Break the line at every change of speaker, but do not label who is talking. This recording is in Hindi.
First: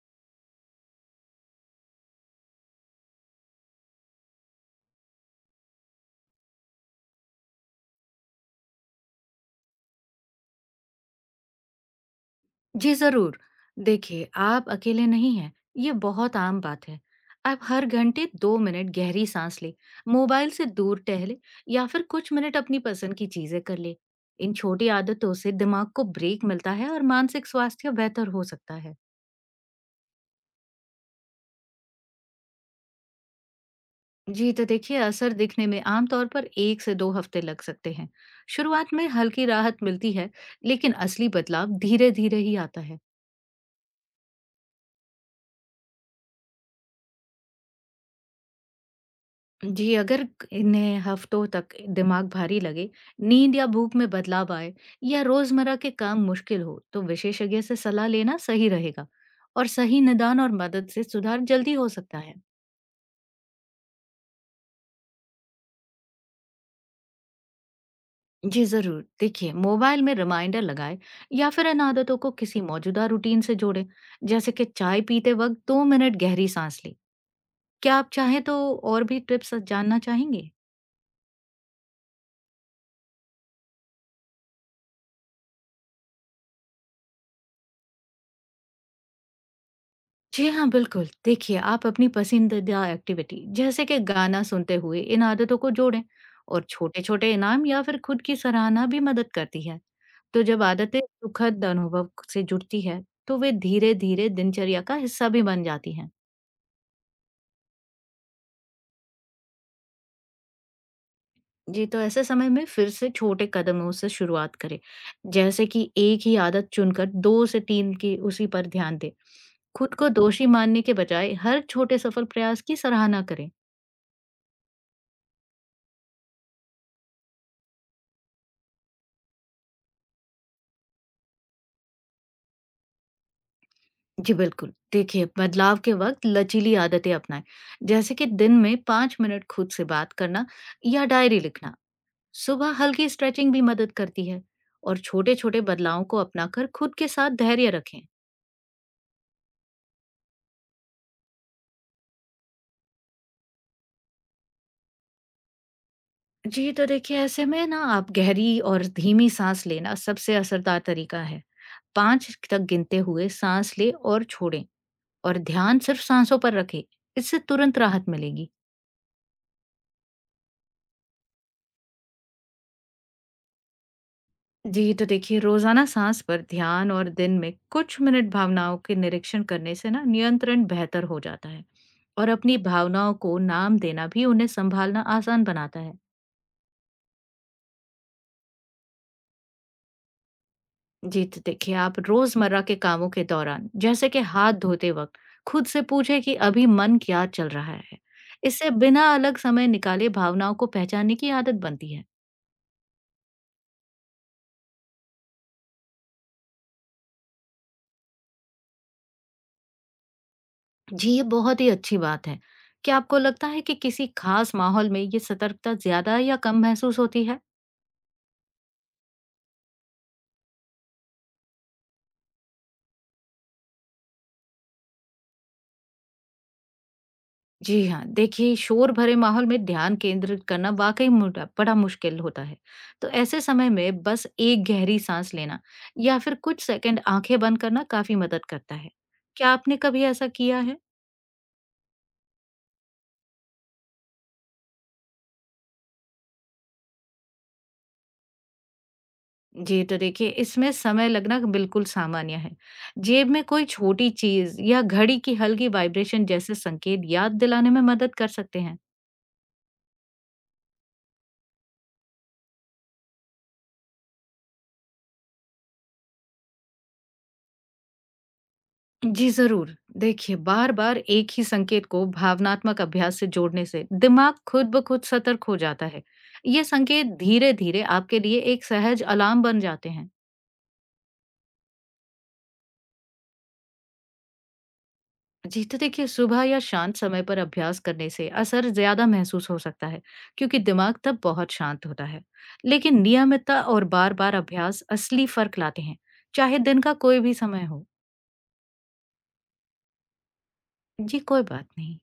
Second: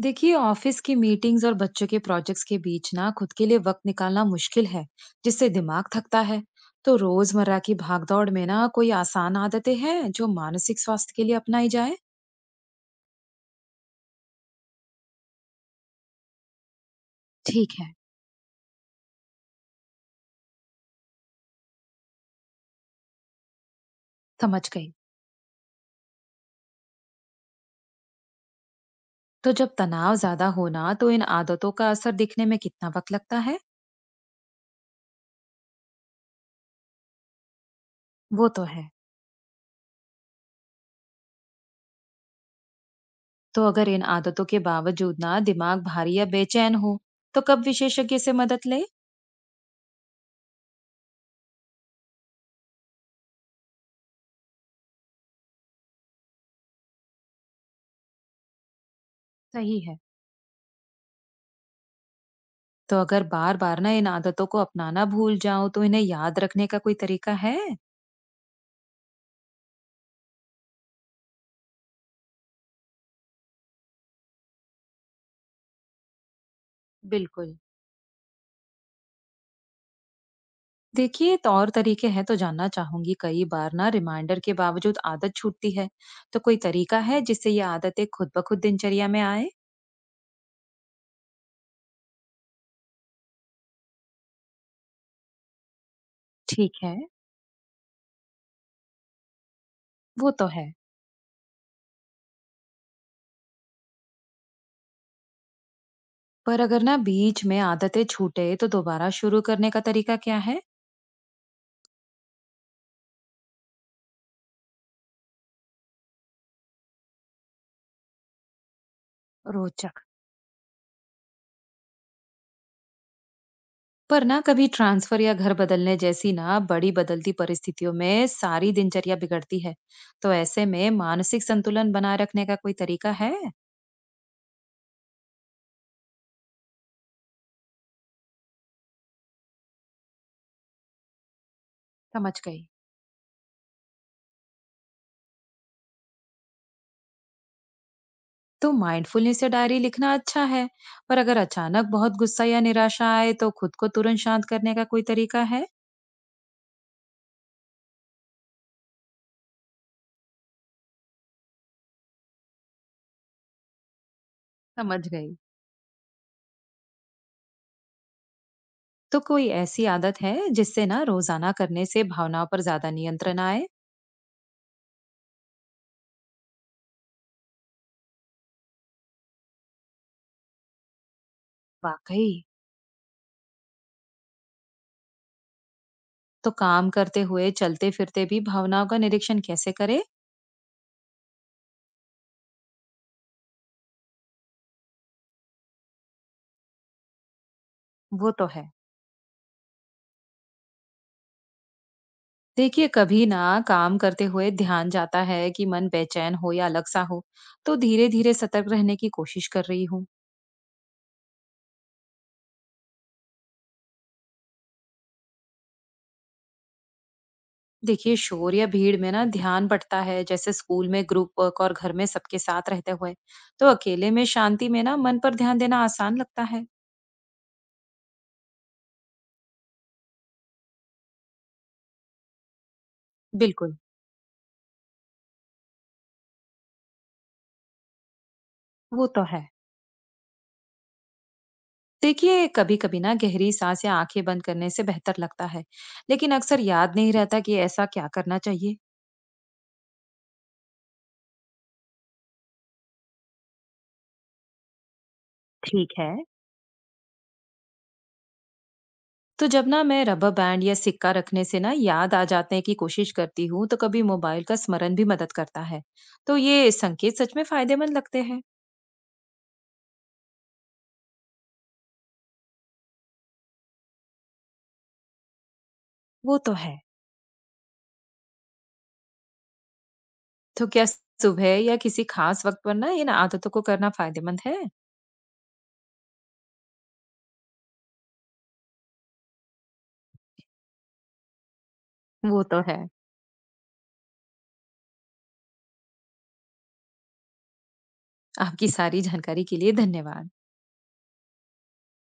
देखिए ऑफिस की मीटिंग्स और बच्चों के प्रोजेक्ट्स के बीच ना खुद के लिए वक्त निकालना मुश्किल है, जिससे दिमाग थकता है। तो रोजमर्रा की भागदौड़ में ना कोई आसान आदतें हैं जो मानसिक स्वास्थ्य के लिए अपनाई जाए?
जी जरूर। देखिए, आप अकेले नहीं हैं। ये बहुत आम बात है। आप
ठीक
हर
है।
घंटे दो मिनट गहरी सांस ले, मोबाइल से दूर टहले, या फिर कुछ मिनट अपनी पसंद की चीजें कर ले। इन
समझ
छोटी
गई।
आदतों से दिमाग को ब्रेक मिलता है और मानसिक स्वास्थ्य बेहतर हो सकता है।
तो जब तनाव ज्यादा होना तो इन आदतों का असर दिखने में कितना वक्त लगता है?
जी, तो देखिए असर दिखने में आमतौर पर एक से दो हफ्ते लग सकते हैं।
वो तो है।
शुरुआत में हल्की राहत मिलती है, लेकिन असली बदलाव धीरे धीरे ही आता है।
तो अगर इन आदतों के बावजूद ना दिमाग भारी या बेचैन हो, तो कब विशेषज्ञ से मदद ले?
जी, अगर क इन्हें हफ्तों तक दिमाग भारी लगे, नींद या भूख में बदलाव आए, या रोज़मर्रा के काम मुश्किल हो, तो विशेषज्ञ से सलाह लेना सही रहेगा। और
सही है।
सही निदान और मदद से सुधार जल्दी हो सकता है।
तो अगर बार बार ना इन आदतों को अपनाना भूल जाऊं तो इन्हें याद रखने का कोई तरीका है?
जी ज़रूर, देखिए मोबाइल में रिमाइंडर लगाएँ, या फिर इन आदतों को किसी मौजूदा रूटीन से जोड़ें, जैसे कि चाय पीते वक़्त 2 मिनट गहरी साँस लें।
बिल्कुल।
क्या आप चाहें तो और भी टिप्स जानना चाहेंगे?
देखिए तो और तरीके हैं तो जानना चाहूंगी। कई बार ना रिमाइंडर के बावजूद आदत छूटती है, तो कोई तरीका है जिससे ये आदतें खुद ब खुद दिनचर्या में आए?
जी हाँ, बिल्कुल। देखिए, आप अपनी पसंदीदा एक्टिविटी जैसे कि गाना सुनते हुए इन आदतों को जोड़ें, और
ठीक है।
छोटे-छोटे इनाम या फिर खुद की सराहना भी मदद करती है।
वो
तो
तो
जब
है।
आदतें सुखद अनुभव से जुड़ती है, तो वे धीरे-धीरे दिनचर्या का हिस्सा भी बन जाती हैं।
पर अगर ना बीच में आदतें छूटे तो दोबारा शुरू करने का तरीका क्या है?
जी, तो ऐसे समय में फिर से छोटे कदमों से शुरुआत करें, जैसे कि एक ही आदत चुनकर 2 से 3 की उसी पर ध्यान दें। खुद
रोचक।
को दोषी मानने के बजाय हर छोटे सफल प्रयास की सराहना करें।
पर ना कभी ट्रांसफर या घर बदलने जैसी ना बड़ी बदलती परिस्थितियों में सारी दिनचर्या बिगड़ती है, तो ऐसे में मानसिक संतुलन बनाए रखने का कोई तरीका है?
जी बिल्कुल। देखिए, बदलाव के वक़्त लचीली आदतें अपनाएँ, जैसे कि दिन में 5 मिनट खुद से बात करना या डायरी लिखना।
समझ गई।
सुबह हल्की स्ट्रेचिंग भी मदद करती है, और छोटे-छोटे बदलावों को अपनाकर खुद के साथ धैर्य रखें।
तो माइंडफुलनेस या डायरी लिखना अच्छा है, पर अगर अचानक बहुत गुस्सा या निराशा आए तो खुद को तुरंत शांत करने का कोई तरीका है?
जी, तो देखिए ऐसे में ना आप गहरी और धीमी साँस लेना सबसे असरदार तरीका है। 5 तक गिनते हुए साँस लें और छोड़ें,
समझ गई।
और ध्यान सिर्फ साँसों पर रखें। इससे तुरंत राहत मिलेगी।
तो कोई ऐसी आदत है जिससे ना रोजाना करने से भावनाओं पर ज्यादा नियंत्रण आए?
जी, तो देखिए रोजाना साँस पर ध्यान और दिन में कुछ मिनट भावनाओं के निरीक्षण करने से ना नियंत्रण बेहतर हो जाता है,
वाकई।
और अपनी भावनाओं को नाम देना भी उन्हें संभालना आसान बनाता है।
तो काम करते हुए चलते फिरते भी भावनाओं का निरीक्षण कैसे करे?
जी, तो देखिए आप रोजमर्रा के कामों के दौरान जैसे कि हाथ धोते वक्त खुद से पूछे कि अभी मन क्या चल रहा है।
वो तो है।
इससे बिना अलग समय निकाले भावनाओं को पहचानने की आदत बनती है।
देखिए कभी ना काम करते हुए ध्यान जाता है कि मन बेचैन हो या अलग सा हो, तो धीरे धीरे सतर्क रहने की कोशिश कर रही हूँ।
जी, ये बहुत ही अच्छी बात है। क्या आपको लगता है कि किसी खास माहौल में ये सतर्कता ज़्यादा या कम महसूस होती है?
देखिए शोर या भीड़ में ना ध्यान बढ़ता है, जैसे स्कूल में ग्रुप वर्क और घर में सबके साथ रहते हुए। तो अकेले में शांति में ना मन पर ध्यान देना आसान लगता है।
जी हाँ, देखिए शोर भरे माहौल में ध्यान केंद्रित करना वाकई मुटा बड़ा मुश्किल होता है। तो ऐसे समय
बिल्कुल।
में बस एक गहरी सांस लेना या फिर कुछ सेकंड आंखें बंद करना काफी मदद करता है।
वो तो है।
क्या आपने कभी ऐसा किया है?
देखिए कभी कभी ना गहरी सांस या आंखें बंद करने से बेहतर लगता है, लेकिन अक्सर याद नहीं रहता कि ऐसा क्या करना चाहिए।
जी, तो देखिए इसमें समय लगना बिल्कुल सामान्य है। जेब में कोई छोटी चीज या घड़ी की हल्की
ठीक है।
वाइब्रेशन जैसे संकेत याद दिलाने में मदद कर सकते हैं।
तो जब ना मैं रबर बैंड या सिक्का रखने से ना याद आ जाने की कोशिश करती हूँ तो कभी मोबाइल का स्मरण भी मदद करता है। तो ये संकेत सच में फायदेमंद लगते हैं।
जी जरूर, देखिए बार बार एक ही संकेत को भावनात्मक अभ्यास से जोड़ने से दिमाग खुद ब खुद सतर्क हो जाता है।
वो तो
ये
है।
संकेत धीरे धीरे आपके लिए एक सहज अलार्म बन जाते हैं।
तो क्या सुबह या किसी खास वक्त पर ना इन आदतों को करना फायदेमंद है?
जी, तो देखिए सुबह या शांत समय पर अभ्यास करने से असर ज्यादा महसूस हो सकता है, क्योंकि दिमाग तब बहुत शांत होता है।
वो तो है।
लेकिन नियमितता और बार बार अभ्यास असली फर्क लाते हैं, चाहे दिन का कोई भी समय हो।
आपकी सारी जानकारी के लिए धन्यवाद।
जी कोई बात नहीं।